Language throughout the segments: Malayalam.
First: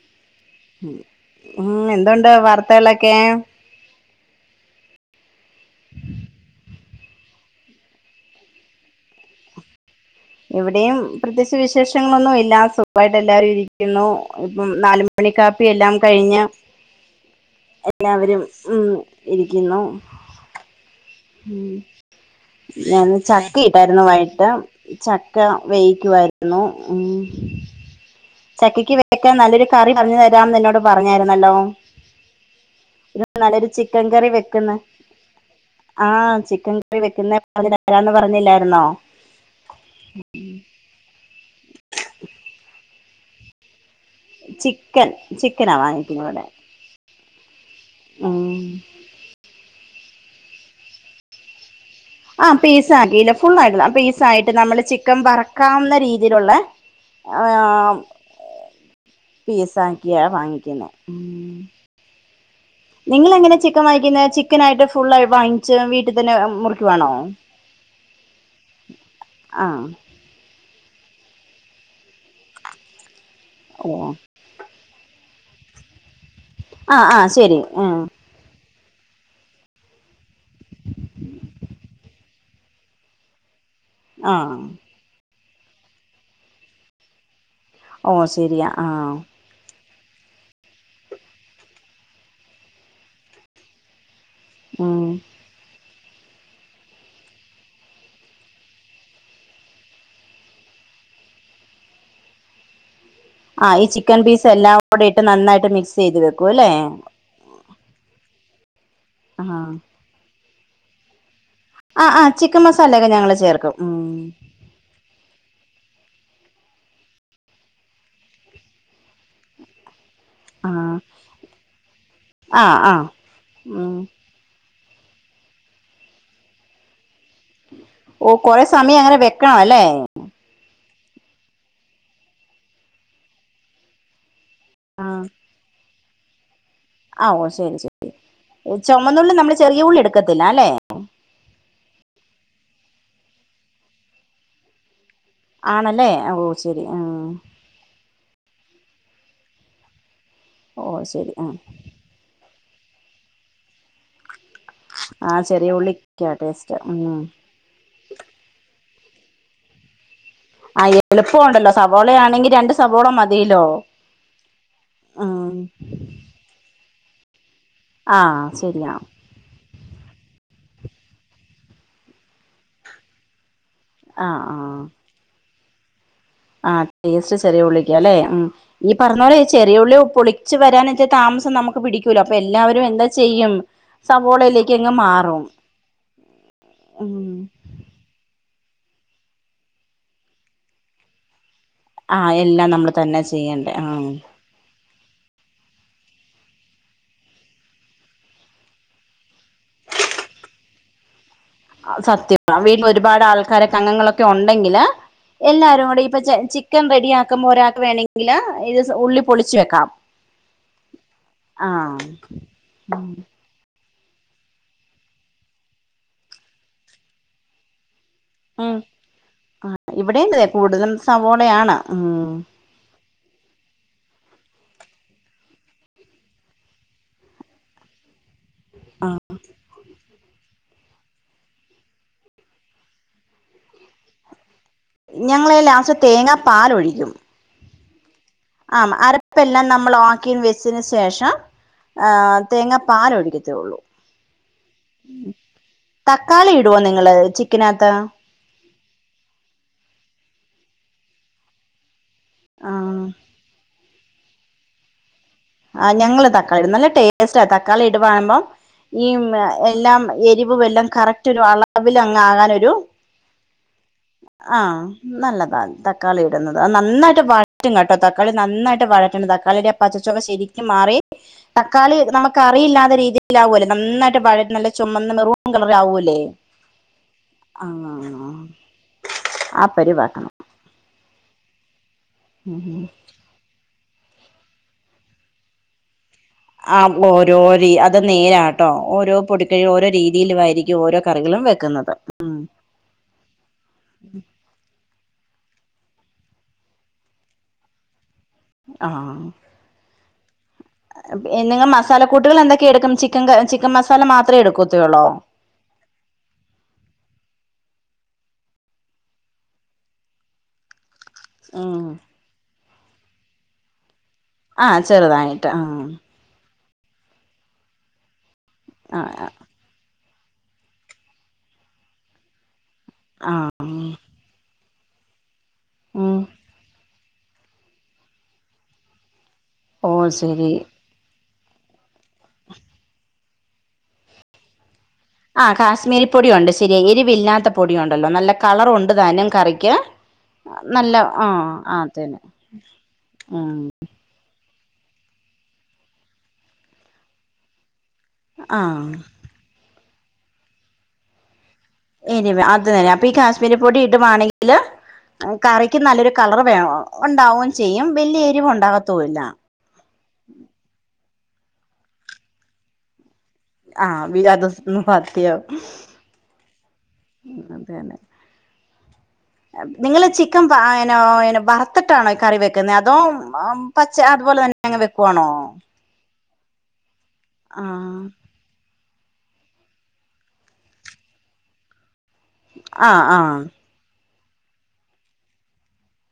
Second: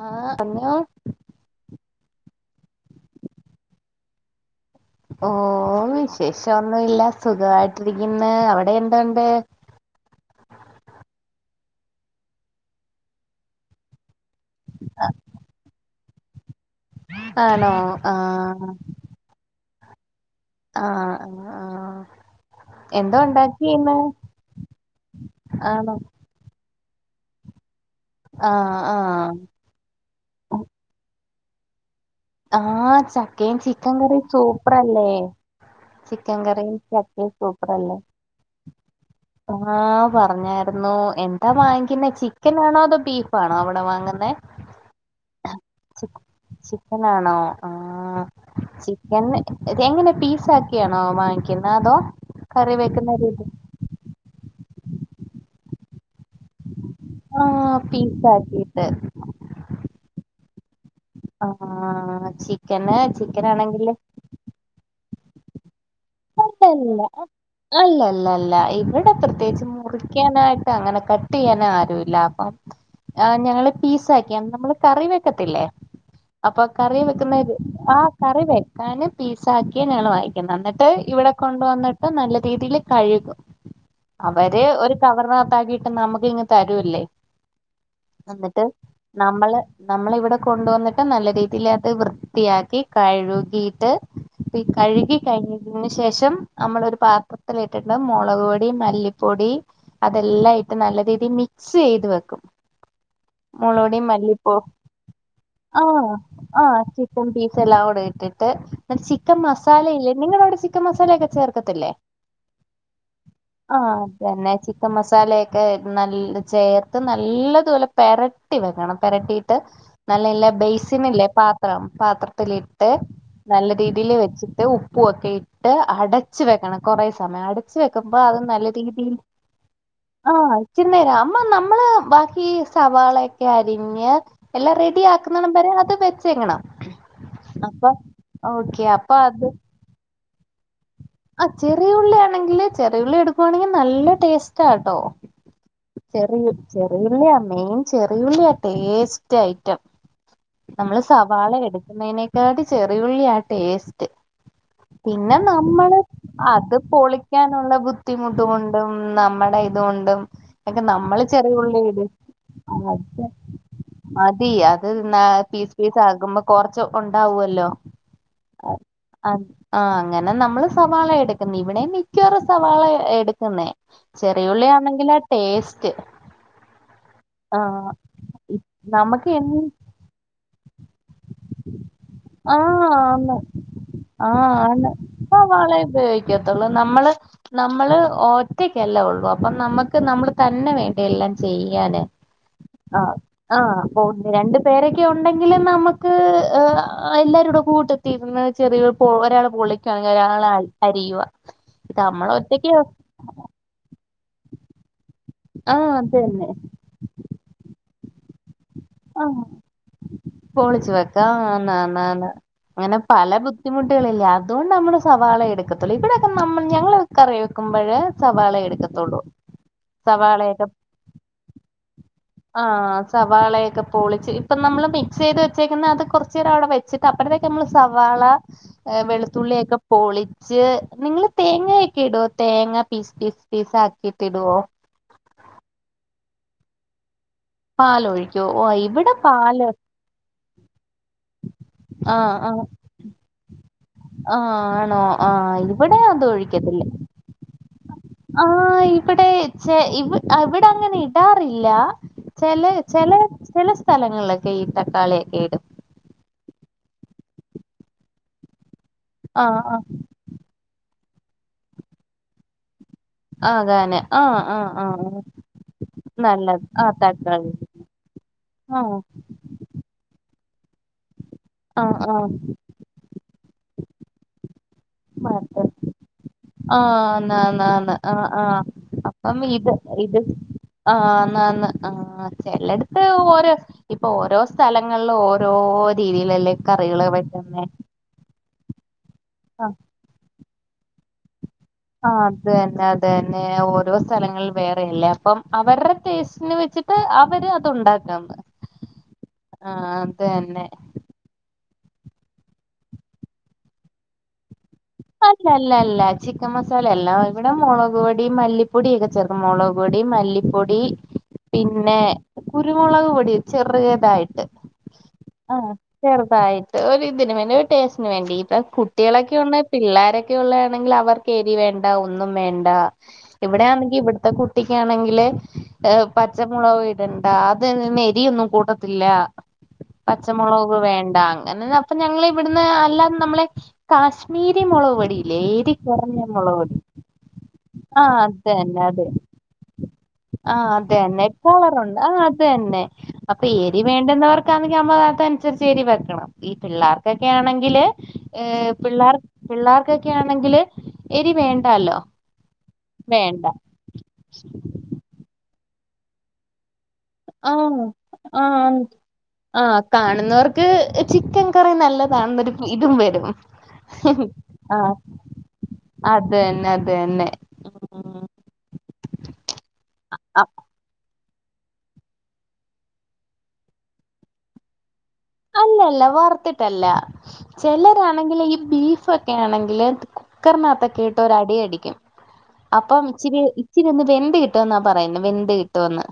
ആഹ് പറഞ്ഞോ ഉം എന്തുണ്ട് വാർത്തകളൊക്കെ? ഓ വിശേഷ ഒന്നുല്ല സുഖായിട്ട് ഇരിക്കുന്ന് അവിടെ എന്തോണ്ട് ഇവിടെയും പ്രത്യേകിച്ച് വിശേഷങ്ങളൊന്നും ഇല്ല സുഖായിട്ട് എല്ലാരും ഇരിക്കുന്നു ഇപ്പം നാലുമണി കാപ്പി എല്ലാം കഴിഞ്ഞ ആണോ എല്ലാവരും ആഹ് ഉം ഇരി എന്നോ [unintelligible] ആഹ് ഉം ആഹ് ഞാൻ എന്തോ ചക്ക ഉണ്ടാക്കി ഇന്ന് ഇട്ടായിരുന്നു വൈകിട്ട് ചക്ക ആണോ വേവിക്കുവായിരുന്നു എം ആഹ് ചക്കയ്ക്ക് ആഹ് വെക്കാൻ നല്ലൊരു കറി പറഞ്ഞു തരം എന്ന് എന്നോട് പറഞ്ഞരുന്നു നലോം ആഹ ചക്ക ചിക്കൻ കറി സൂപ്പർല്ലേ ആഹ ചിക്കൻ കറി വെക്കുന്ന പറഞ്ഞരാന്ന് പറഞ്ഞില്ലായിരുന്നോ ആഹ് പറഞ്ഞായിരുന്നു എന്താ വാങ്ങിക്കുന്ന ചിക്കൻ ആണോ അതോ ബീഫാണോ അവിടെ വാങ്ങുന്നേ ചിക്കൻ ചിക്കനാ വാങ്ങിക്കുന്നത് ഇവിടെ ചിക്കനാണോ ആ ഉം എങ്ങനെ സറ്റ് ആണോ വാങ്ങിക്കുന്നത് ആ പീസ ആക്കിയില്ല ഫുൾ ആയിട്ട പീസ ആയിട്ട് നമ്മള് ചിക്കൻ കമാ രീ ഇതിലുള്ള ആഹ് പീസാക്കിയിട്ട് പീസാക്കിയ വാങ്ങിക്ക പിന ആഹ നിങ്ങള എങ്ങനെ ചിക്കൻ വാങ്ങി ക്കുന്നെ ചിക്കൻ ആയിട്ട് ഫുള്ളായി വാങ്ങിച്ച് വീട്ട അല്ലല്ല അല്ലല്ലല്ല ഇവിടെ പ്രത്യേകിച്ച് ആഹ് മുറിക്കാനായി് അങ്ങനെ കട്ട് ചെയ്യാന ആരുല്ല അപ്പൊ ആ ഞങ്ങള്ൾ ഓ പീസ് ആക്കി നമ്മള് കറി വെ പത്തില്ലേ അപ്പൊ കറി ആഹ് ആഹ് വെക്കുന്ന ശരി ഉം ആഹ് കറി വെ ഞാന് പീസ് ആക്കിയാണ് ഞാണ് വായിക്കുന്നത് എന്നിട്ട് ട്ട് ഇവിടെ കൊണ്ടുവന്നിട്ട് നല്ല രീതിൽ കഴുകും ആഹ് അവര് ഒരു കവർന ആകിട്ട് നമുക്കിങ്ങ് തരൂല്ലേ ഓ എന്നിട്ട് ശരിയാ ആഹ നമ്മള് ഇവിടെ കൊണ്ട് വന്നിട്ട് നല്ല രീതിൽ അത് വൃത്തിയാക്കി കഴുകിട്ട് ഉം കഴുകി കഴ അതിന് ശേഷം നമ്മളൊരു ഒരു പാത്രത്തിൽ ഇട്ടിണ്ട് മുളക് പൊടി മല്ലിപ്പൊടി അതെല്ലാം ഇട്ട് നല്ല രീതിൽ മിക്സ് ചെയ്ത് വെക്കും ആഹ് ഈ മൊളോടി ചിക്കൻ പീസ് മല്ലിപ്പൊ എല്ലാം കൂടെ ഇട്ട് നന്നായിട്ട് ആ മിക്സ് ചെയ്ത് വെക്കും ആ അല്ലേ ചിക്കൻ പീസ് എല്ലാം കൂടെ ഇട്ടിട്ട് ചിക്കൻ ആഹ് മസാല ഇല്ലേ നിങ്ങടവിടെ ചിക്കൻ മസാല ഒക്കെ ചേർ ത്തില്ലെ ആഹ് ആഹ് ചിക്കൻ മസാലയൊക്കെ ഞങ്ങള് ചേർക്കും ആ ഉം അന്നെ ചിക്കൻ മസാലൊക്കെ നല്ല ചേർത്ത് നല്ലതുപോലെ പെരട്ടി വെക്കണം പെരട്ടിട്ട് നല്ല നല്ല ആഹ് ബേസിനില്ലേ പാത്രം ആഹ് പാത്രത്തിലിട്ട് ആഹ് നല്ല ഉം രീതിൽ വെച്ചിട്ട് ഉ പ്പു ഒക്കെ ട്ട് അടച്ച വെക്കണം കുറേ സ മയം അടച്ച് വെക്കുമ്പോ ഓ അത് കൊറെ നല്ല സമയം രീതിയിൽ അങ്ങനെ വെക്കണം അല്ലേ ആ ക്കിന്നേന് പിന്നെ അമ്മ നമ്മള് ബാക്കി സവാളൊക്കെ അരിഞ്ഞ് എല്ലാം ആ റെഡിയാക്കുന്നടം വരെ അത് വെ ച്ച് വെക്കണം ഓ ശരി ശരി അപ്പൊ ചുമന്നുള്ളി നമ്മള് ചെറിയുള്ളി എടുക്കത്തില്ല അല്ലെ ആ ചെറിയ ഉള്ളിയാണെങ്കില് ചെറിയുള്ളി എടുക്കുവാണെങ്കി നല്ല ടേസ്റ്റാട്ടോ ആണല്ലേ ചെറിയ ഓ ശരി ആ ചെറിയുള്ളിയാ മെയിൻ ചെറിയുള്ളിയാ ടേസ്റ്റ് ഐറ്റം ഓ നമ്മള് ശരി ആ സവാള എടുക്കുന്നതിനേക്കാട്ടി ചെറിയുള്ളിയാ ടേസ്റ്റ് ആ പിന്നെ ചെറിയ നമ്മള് ഉള്ളിക്കാ അത് ടേസ്റ്റ് ഉം പൊളിക്കാനുള്ള ബുദ്ധിമുട്ടു കൊണ്ടും നമ്മുടെ ഇത് കൊണ്ടും ക്കെ ആ നമ്മള് എളുപ്പമുണ്ടല്ലോ ചെറിയുള്ളി ഇടും സവോളയാണെങ്കി രണ്ട് സവോള മതിയല്ലോ മതി അത് ഉം പീസ് പീസ് ആക്കുമ്പോ കൊറ ക്കെ ഒണ്ടാവുല്ലോ ആ ശരിയാ ആ അങ്ങനെ നമ്മള് സവാള എടുക്കുന്നെ ഇവിടേം മിക്കവാറും സവാള എടുക്കുന്നേ ആ ആ ചെറിയുള്ളിയാണെങ്കിലാ ടേസ് റ്റ് ആ ടേസ്റ്റ് ചെറിയ ഉള്ളിക്ക് അല്ലെ ഉം ഈ പറഞ്ഞ നമുക്ക് പോലെ എന്ത് ചെറിയുള്ളി പൊളിച്ച് വരാനിച്ചിരി താമസം നമുക്ക് പിടിക്കൂലോ അപ്പൊ ആ എല്ലാവരും എന്താ ആന്ന് ചെയ്യും സവോളയിലേക്ക് അങ്ങ് മാറും സവാള ഉപയോഗിക്കത്തുള്ളൂ നമ്മള് ഉം നമ്മള് ഓ ഒറ്റക്കല്ലേ ഉള്ളൂ അപ്പം നമുക്ക് നമ്മള് തന്നെ വേണ്ടിയെല്ലാം ചെയ്യാനെ ആ എല്ലാം നമ്മള് ആ തന്നെ ചെയ്യണ്ടേ ആഹ് പോ ആ രണ്ടുപേരെ ല്ലെ ഉണ്ടെങ്കില് നമക്ക് എല്ലാവാരൂടെ കൂട്ടത്തിന്ന് ചെറിയ ഒരാള് പൊളിക്കാണെ ഒരാള് അരി അരിയുക സത്യം അപ്പൊ ഈ ഒരുപാട് ആൾക്കാരൊക്കെ അങ്ങളൊക് ക്കെ ഒണ്ടെങ്കില് ആ എല്ലാരൂടി ഇപ്പ ചെ അതന്നെ ചിക്കൻ റെഡി ആക്കുമ്പോ ഒരാൾക്ക് വേണെങ്കി ഇല്ല എഴു ആ പൊളിച്ചു വെക്കാം ആഹ് നനനാ അങ്ങനെ പല ബുദ്ധിമുട്ട് കളില്ലേ അതുകൊണ്ട് നമ്മള് സവാള എടുക്കത്തുള്ളൂ ഇവിടെൊക്കെ നമ്മൾ ഞങ്ങൾ കറിവെക്കുമ്പഴ് ആം ആ ഇവിടേം സവാളയൊക്കെ കൂടുതലും സവോളയാണ് ആ സവാളയൊക്കെ പൊളിച്ച് ഇപ്പൊ നമ്മള് മിക്സ്യ്ത് വെച്ചേക്കുന്ന അത് കുറച്ചു നേരം അവിടെ വെച്ചിട്ട് അപ്പഴത്തേക്ക് നമ്മള് സവാള ഏ വെളുത്തുള്ളിയൊക്കെ പൊളി [unintelligible] നിങ്ങള് തേങ്ങയൊക്കെ ഇടോ തേങ്ങ പീസ് പീസ് പീസ് ആക്കിട്ട് ഇടുവോ ഞങ്ങളെ ലാസ്റ്റ് തേങ്ങാ പാല് ഒഴിക്കും പാലൊഴി ആം അരപ്പെല്ലാം നമ്മൾ ആക്കി വെച്ചന് ശേഷം ആ ആഹ് ആഹ് തേങ്ങാ പാല് ഒഴിക്കത്തെയുള്ളൂ ആഹ് ആണോ ആഹ് തക്കാളി ഇടുവോ നിങ്ങള് ചിക്കനാ ആ ഇവിടെ ചെ ഇവി അവിടെ അങ്ങനെ ഇടാറില്ല ചെല ആഹ് ചെല ചെല സ് സ്ഥലങ്ങളിലൊക്കെ ഈ തക്കാളി ആ ഞങ്ങള് താ [unintelligible] നല്ല ടേസ്റ്റാ തക്കാളി ഇടുവാമ്പം ഈം ആഹ് ആഹ് എല്ലാം എരിവുവെല്ലാം കറക്റ്റ് റ്റൊരു അളവിൽ അങ്ങ് ആകാനൊരു ആകാന് ആഹ് ആഹ് ആം ആഹ് നല്ലതാ തക്കാളി ഇടുന്നത് നല്ലത് അത് ആഹ് നന്നായിട്ട് തക്കാളി വറ്റും കേട്ടോ തക്കാളി നന്നായിട്ട് ആഹ് വഴറ്റണം തക്കാളിയുടെ ആ പച്ച ശെരിക്കും മാറി തക്കാളി ആഹ് ആഹ് നമുക്കറിയില്ലാത രീതിൽ ആവൂലൊ നന്നായിട്ട് വഴറ്റണം [unintelligible] ചൊമന്ന മെറൂൺ കളറ് ആവൂല്ലേ ന്നാ ന്നാ ആന്ന് ആ അ അപ്പം ആ ഇത് ഇത് പരിവാക്കണം ആംമ് [unintelligible] ആ ഉം ഉം. ചെലടത്ത് ഓര് ഇപ്പൊ ഓരോ സ്ഥലങ്ങളില് ഓരോ രീതിയിലല്ലേ ആം കറികള് വെക്കുന്നേ ഓരോരി അത് നേരാ ട്ടോ ഓരോ ആ [unintelligible] ഓരോ രീതിയിൽ വാരി ഈ ഓരോ കറികളും വെക്ക് ആ അത് തന്നെ അത് തന്നെ ഓരോ സ്ഥലങ്ങളിൽ വേറെയല്ലേ അപ്പം അവരുടെ ടേസ്റ്റിന് വെച്ചിട്ട് അവര് അത്ണ്ടാ ആ ആ ആഹ തന്നെ നിങ്ങൾ മസാല കൂട്ടുകൾ എന്തൊക്കെയടുക്കും ചിക്കൻ ചിക്കൻ മസാല മാത്രമേ എടുക്കൂ അല്ല അല്ല അല്ല ചിക്കൻ മസാല അല്ല ഇവിടെ മുള മുളക് പൊടി മല്ലിപ്പൊട ഒക്കെ ചേർക്കും മുളക് പൊടി മല്ലിപ്പൊടി ഉം പിന്നെ കുരുമുളക് പൊടി ചെറിയ യിട്ട് ആഹ് ചെറുതായിട്ട് ആ ആഹ് ചെറുതായിട്ട് ഒരു ഇതിന് വേണ്ടി ഒരു ടേസ്റ്റിനു സ്റ്റിന് വേണ്ടി ആഹ് കുട്ടികളൊക്കെ ഉണ്ട പിള്ളാരൊക്കെ ഉള്ളയാണെങ്കിൽ അവർക്ക് എരി വേണ്ട ഒന്നും വേണ്ട ആഹ് ഇവിടെയാണെങ്കിൽ ഇവിടത്തെ കുട്ടി ട്ടിക്കാണെങ്കില് ഏഹ്ഹ് ഉം പച്ചമുളക് ഇടണ്ട [unintelligible] നെരിയൊന്നും കൂട്ടത്തില്ല ഓ ശരി പച്ചമുളക് വേണ്ടാങ് അങ്ങനെ അപ്പ ഞങ്ങളിവിടുന്ന് അല്ലാ നമ്മളെ കാശ് നീരിമുളോ ആ കാശ്മീരി പൊടിയ ഉണ്ട് ശരിയ എരിവില്ലാത്ത പൊടിയുണ്ടല്ലോ ആഹ് നല്ല അത് കളർ തന്നെ ഉണ്ട് അത് താനും കറിക്ക് ആഹ് അത് നല്ല തന്നെ ആ ആ അ കളറുണ്ട് തന്നെ ആഹ് അത് ഉം ക്കാണെങ്കിൽമ്മകത്തെ അനുസരിച്ച് എരി വെക്കണം ഈ പിള്ളേർക്കൊക്കെ ആണെങ്കില് ഏഹ ആഹ് പിള്ളേർ പിള്ളേർക്കൊക്കെ ആണെങ്കിൽ എരി വേണ്ട വേണ്ടാല്ലോ എരിവ് അത് തന്നെ അപ്പൊ ഈ കാശ്മീരി പൊടി ഇടുവാണെങ്കില് കറിക്ക് നല്ലൊരു കളർ വേണ ആഹ ആ ആഹ കാണുന്നവർക്ക് ചിക്കൻ കറി നല്ലതാണെന്നൊരു ഇതും വരും ആവിലെ അതൊന്നു ആഹ് പഥ്യം അത് തന്നെ അത് തന്നെ അതന്നെ ഉം നിങ്ങള് ചിക്കൻ അ- വറുത്തിട്ടാണോ കറി വെക്കുന്നത് അതോ പച്ച അതുപോലെ തന്നെ വെക്കുവാണോ അല്ലല്ല വർത്തിട്ടല്ല ആഹ് ചിലരാണെങ്കിൽ ഈ ബീഫ് ഫൊക്കെ ആണെങ്കിൽ കുക്കറിനകത്തൊക്കെ ഇട്ട് ഒരടിയടിക്കും ആഹ് അപ്പം ഇച്ചിരി ആഹ് ഇച്ചിരി ഒന്ന് [unintelligible] വ കിട്ടോന്നാ പറയെന്നെ വെന്ത് കിട്ടോന്ന്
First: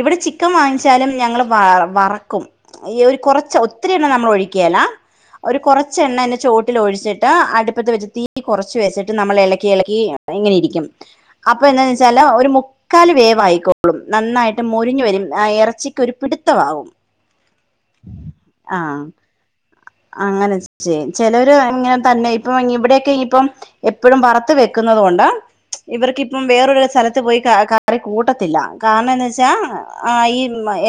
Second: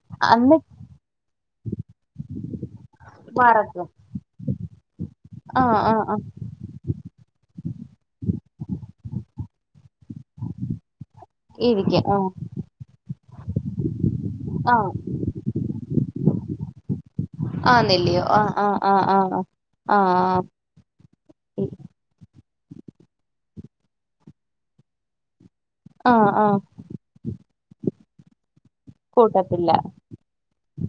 ഇവിടെ ചിക്കൻ വാങ്ങിച്ചാലും ഞങ്ങള് വ വറക്കും ഈ ഒരു കുറച്ച് വറക്കും ഒത്തിരി എണ്ണം നമ്മൾ ഒഴിക്കുഏലാ ഒരു ആ ആ കുറച്ച ആ എണ്ണ അയിന്റെ ചോട്ടിൽ ഒഴിച്ചിട്ട് അടു ഇപ്പോഴത്തെ വെച്ച തീ കുറച്ച് വയസ്സിട്ട് നമ്മൾ ഇളക്കി ഇളക്കി എങ്ങനെ ഇരിക്കും അപ്പൊ എന്താന്ന് ഇരിക്കും ആ വെച്ചാ ഒരു മുക്കാൽ വേ അളും നന്നായിട്ട് ആ മോരിഞ്ഞു വരും ആ ഇറച്ചിക്കൊ ഒരു പിടുത്തമാവും ആഹ നെല്ലയോ ആ് ആഹ് ആഹ് ആഹ് ആ അങ്ങനെ ചെ ചിലരു എങ്ങനെ തന്നെ ഇപ്പം ഇവിടെയൊക്കെ ഇനിയിപ്പം എപ്പോഴും വറത്ത് വെക്കുന്നത് കൊണ്ടാ ആ ഇവർക്ക് ഇപ്പം ആ വേറൊരു സ്ഥലത്ത് പോയി ക ആരെ കൂട്ടത്തില്ല കാരണം എന്ന് വെച്ചാ കൂട്ടത്തില്ല ആ ഈ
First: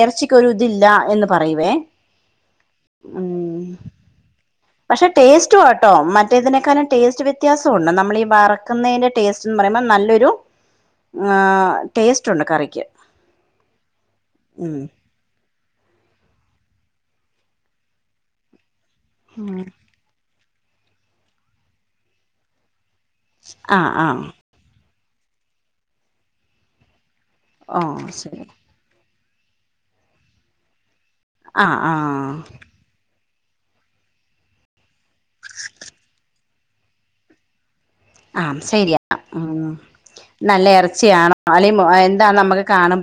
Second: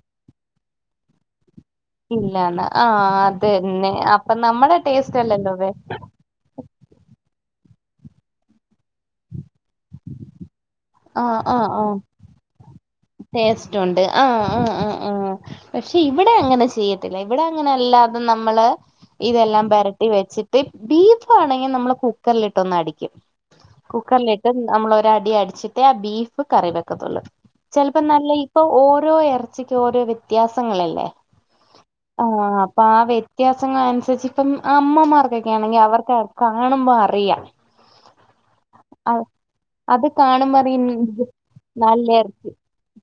എ ച്ചക്ക് ഒരു ഇതില്ല എന്ന് പറയുവേ ഇല്ലാണ് ആഹ അത് ഉം തന്നെ ആ നമ്മടെ പക്ഷെ അല്ലല്ലോ ടേസ്റ്റ് വേ വാട്ടോ, മറ്റേതിനേക്കാളും ടേസ്റ്റ് വ വ്യത്യാസമുണ്ട്, നമ്മൾ ഇ വറക്കുന്നതിന്റെ ടേസ്റ്റ് പറയുബം നല്ലൊരു ആ, ടേസ്റ്റ് ഉണ്ട് കറി ടേസ്റ്റ് ഉണ്ട് ആഹ് ആ ഉം ആ ആ പക്ഷെ ഇവിടെ അങ്ങനെ ചെയ്യത്തില്ല, ഇവിടെ അങ്ങനെ അല്ലാതെ നമ്മള് ഉം ഇതെല്ലാം വരട്ടി വെച്ചി ബീഫ് ആണെങ്കിൽ നമ്മള് കുക്കറിലിട്ട് ഒന്ന് അടിക്കും ആ ആ കുക്കറിലിട്ട് നമ്മളൊ അടി അടിച്ചിട്ടേ ആ ബീഫ് കറി വെക്കത്തൊള്ളു. ഓ ചിലപ്പോ നല്ല ശരി ഇപ്പൊ ഓരോ എർ ഇറച്ചിക്കും ഓരോ വ്യത്യാസങ്ങലില്ലേ? ആ ആ ആഹ് പ്പാ വേ ത്യാസങ്ങളൻസരിചിപം അമ്മമാർകൊക്ക്യാണെങ്കിൽ അവർക് കാണുംബം അറിയാ ആഹ ശരിയാ ആ അത് കാണുമ്പോ നല്ല അറിയും ഇറച്ചിയണോ അല്ലെങ്കി എന്താ നമ്മുക്ക് കാണും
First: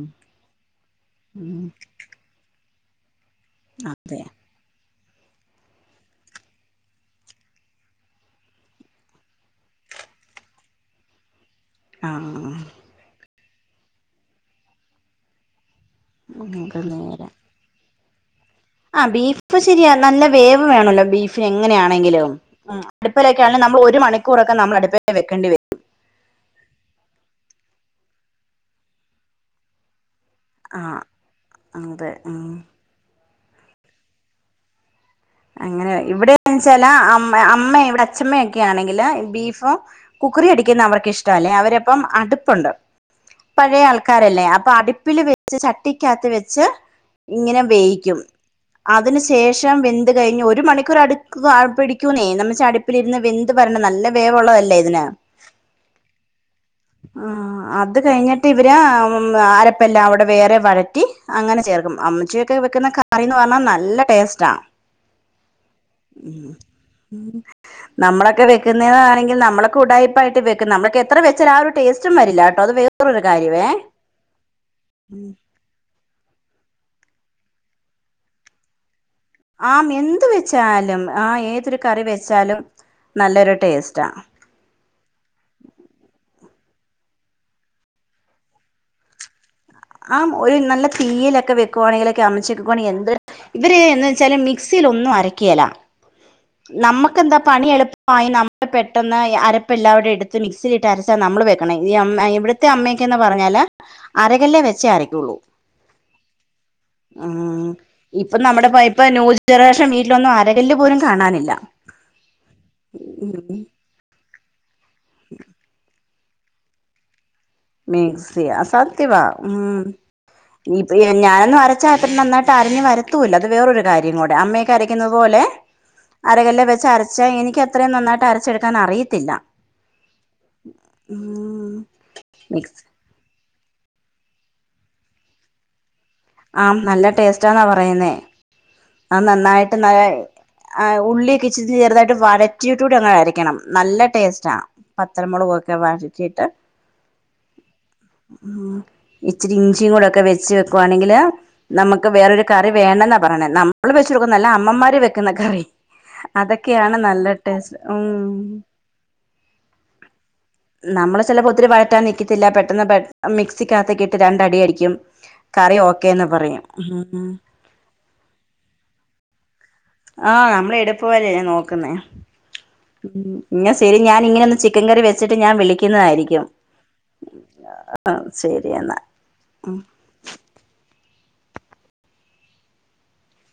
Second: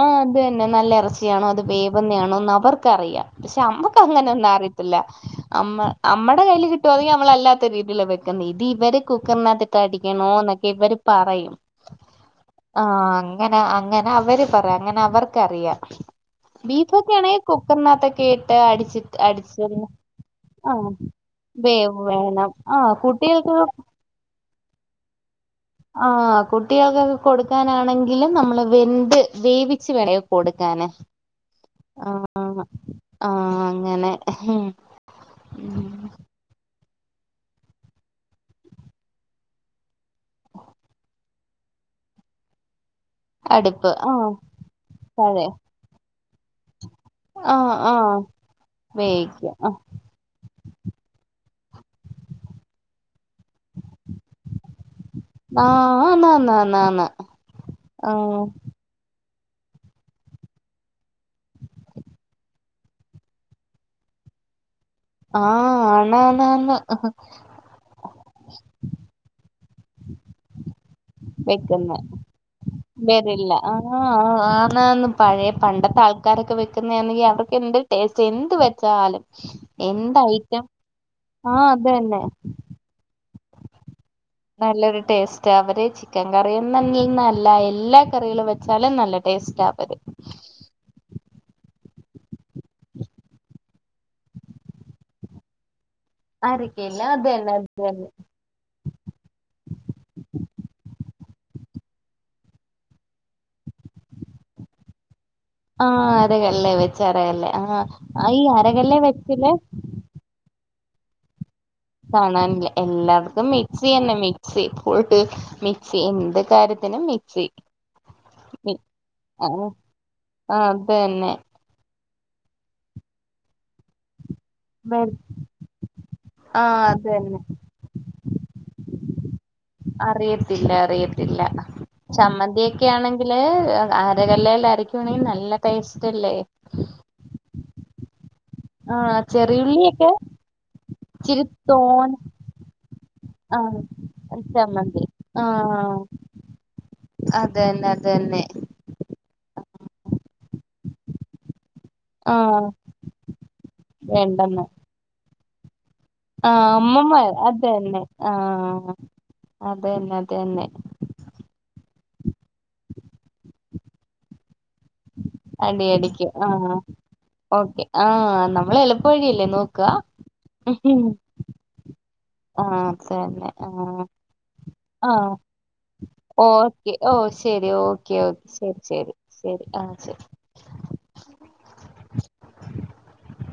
ആഹ അത് തന്നെ നല്ല ഇറച്ചിയാണോ അത് ഉം വേവുന്നയാണോ അവർ ക്കറിയാം പക്ഷെ നമ്മുക്ക് അതെ അങ്ങനെ ഒന്നും അറ മ്മ നമ്മടെ കയ്യിൽ കിട്ടുവ അതെങ്ക നമ്മളല്ലാത്ത രീതിൽ വെക്കുന്നത് ഇത് ഇവര് കുക്കറിനകട്ട അടിക്കണോ എന്നൊക്കെ ഇവര് പറയും ആഹ് ആഹ് അങ്ങനെ അങ്ങനെ അവര് പറയാ അങ്ങനെ അവർക്കറിയാം ബീഫോക്കയാണ കുക്കറിനാത്ത കേ ആ ബീഫ് ശരിയാ നല്ല വേവ് ആഹ് വേണല്ലോ ബീഫന് വേവ് എങ്ങനെയാണെങ്കിലും വേണം ഉം ആഹ് അടുപ്പിലൊക്കെ കുട്ടികൾക്ക് ആണേൽ നമ്മൾ ഒരു മണിക്കൂറൊക്കെ നമ്മൾ അടുപ്പേ വെക്കേണ്ടി വരും വക്കാനാണെങ്കിലും നമ്മൾ വെന്ത് വേവിച്ചു [unintelligible] കൊടുക്കാനെ ആഹ് ആ അതെ ആ ഉം ആഹ് അങ്ങനെ ഉം അങ്ങനെ ഇവിടെന്ന്ച്ചാ അമ്മ ഇവിടെ അച്ഛമ്മയൊക്കെ ആണെങ്കില് ബീഫും കുക്കറി അടിക്കുന്ന അവർക്ക് ഇഷ്ട അല്ലേ അവരപ്പം അടുപ്പുണ്ട് പഴയ അടുപ്പ് ആഹ് ആൾക്കാരല്ലേ അപ്പൊ അടുപ്പില് പഴയ വെച്ച് ചട്ടിക്കാത്ത് വെച്ച് [unintelligible] ഇങ്ങനെ ആഹ് ആഹ് വേയിക്കും അതിന് വേവിക്കും ശേഷം ഒരു മണിക്കൂർ അടു പിടിക്കൂുന്നേ നമ്മടുപ്പിലിരുന്ന് ന്ത് പറന് നല്ല വേവുള്ളതല്ലേ ഇതിന് ആഹ് ആന്ന് ആന്ന് ആന്ന് ആന്ന് അ അത് ആഹ് കഴിഞ്ഞിട്ട് ഇവര് എം അരപ്പല്ല അവിടെ വേറെ വഴറ്റി അങ്ങനെ ചേർക്കും അമ്മച്ചിയൊക്കെ വെക്കുന്ന കറിന്ന് പറഞ്ഞാൽ നല്ല ടേസ്റ്റാണ് ആഹ് ആണാന്നാന്ന് നമ്മളൊക്കെ വെക്കുന്നതാണെങ്കിൽ നമ്മളെ ഉടായിപ്പായിട്ട് വെക്കുന്ന നമ്മക്ക് എത്ര വെച്ചാലും ആ ഒരു വെക്കുന്ന ടേസ്റ്റും വരില്ലട്ടോ അത് വേറൊരു വരില്ല. കാര്യമേ ആഹ് ക്കാരൊക്കെ വെക്കുന്നെയാണെങ്കിൽ അതെക്കേ എന്ത് ടേസ്റ്റ് എന്ത് വെച്ചാലും ആ എന്ത് വെച്ചാലും ആ ആഹ് ഏതൊരു അത് കറി തന്നെ വെച്ചാലും നല്ലൊരു ടേസ്റ്റാ നല്ലൊരു ടേസ്റ്റ് അവര് ചിക്കൻ കറിയൊന്നങ്ങിനല്ല എല്ലാ കറികൾ വെച്ചാലും നല്ല ടേസ്റ്റ ആ ഒരു നല്ല തീയിലൊക്കെ വെക്കുവാണെങ്കിൽ [unintelligible] [unintelligible] എന്തൊരു ഇവര് എന്ന് വച്ചാല് മിക്സിയിൽ ഒന്നും അരക്കിയല അരക്കയില്ല അത് നമ്മുക്കെന്താ തന്നെ പണി അത് തന്നെ എളുപ്പമായി നമ്മ പെട്ടെന്ന് അരപ്പ് എല്ലാംകൂടി എടുത്ത് മിക്സിലിട്ട് അരച്ച നമ്മള് വെക്കണം ഈ അമ്മ ഇവിടത്തെ അമ്മക്കെന്ന് പറഞ്ഞാൽ അരകല്ലെ വെച്ചേ അരക്കുള്ളൂ ആ അരകല്ലേ വെച്ച അരകല്ലേ ഉം ആ ഇപ്പൊ ഈ അരകല്ലേ വെച്ചില്ലേ എല്ലു പോലും കാണാനില്ല കാണാനില്ല ഉം എല്ലായിടത്തും മിക്സി തന്നെ മ സി പുൾട്ട് മി എന്ത് കാര്യത്തിനും മിക്സി മിക്സിയ അ സത്യവാ ഉ ആഹ് അത് തന്നെ ഞാനൊന്നും അരച്ചാ അ നന്നായിട്ട് അരഞ്ഞു വരത്തൂല്ല അത് വേറൊ കാര്യം കൂടെ അമ്മയൊക്കെ അരക്കുന്ന പോലെ അരകല്ലെ ആഹ് വെച്ചരച്ച അതന്നെ എനിക്കത്ര നന്നായിട്ടര വച്ചെടുക്കാൻ അറിയത്തില്ല അറിയത്തില്ല അറിയത്തില്ല ഉം മിക്സ് ചമ്മന്തിയൊക്കെ ആണെങ്കില് അരകല്ലേൽ അരക്കുവാണെങ്കിൽ നല്ല ടേസ്റ്റ് അല്ലേ ആ നല്ല ടേസ്റ്റ് റ്റാന്നാ പറയുന്നേ ആഹ് അത് നന്നായിട്ട് ന ചെറിയുള്ളിയൊക്കെ ഇച്ചിരി ഉള്ളിയൊക്കെ ചെറുതായിട്ട് തോനെ വഴറ്റിയിട്ട് കൂടി ഒന്നരക്കണം ആഹ് നല്ല ടേസ്റ്റ് ആണ് ചമ്മന്തി വത്തലമുളകൊക്കെ ആഹ് വരറ്റിട്ട് അതന്നെ അതന്നെ ഇച്ചിരി ഇഞ്ചിയും കൂടെ ഒക്കെ വെച്ച വെക്കുവാണെങ്കില് നമുക്ക് വേറൊരു ആഹ് കറി വേണ്ടന്നാ പറയണ വെച്ചുടുക്കുന്നല്ല വേണ്ടന്ന് അമ്മമാര് ന്ന ക്കറി ആഹ് അമ്മമാർ അതന്നെ ഉം ആഹ് അതന്നെ അതന്നെ തില്ല പെട്ടന്ന് പെട്ട മിക്സിക്കകതേക്ക് ഇട്ട് രണ്ടടി അടിക്കും കറി അടി ഓക്കേന്ന് അടിക്കും പറയും ആഹ് ഉം ഓക്കെ ആഹ് നമ്മളെളുപ്പവഴിയല്ലേ നോക്കു ആഹ് നമ്മളെടുപ്പവഴി അല്ലെ നോക്കുന്നേ ആഹ് ഉം തന്നെ എന്നാ ശരി ആഹ് ഞാൻ ഇങ്ങനെ ഒന്ന് ചിക്കൻ കറി ആഹ് വെച്ചിട്ട് ഞാൻ വിളിക്കുന്നതായിരിക്കും ഓക്കെ ഓ ശരി ഓക്കെ ആഹ് ഓക്കേ ശരി എന്നാ ശരി ശരി ഉം ആഹ് ശരി [unintelligible]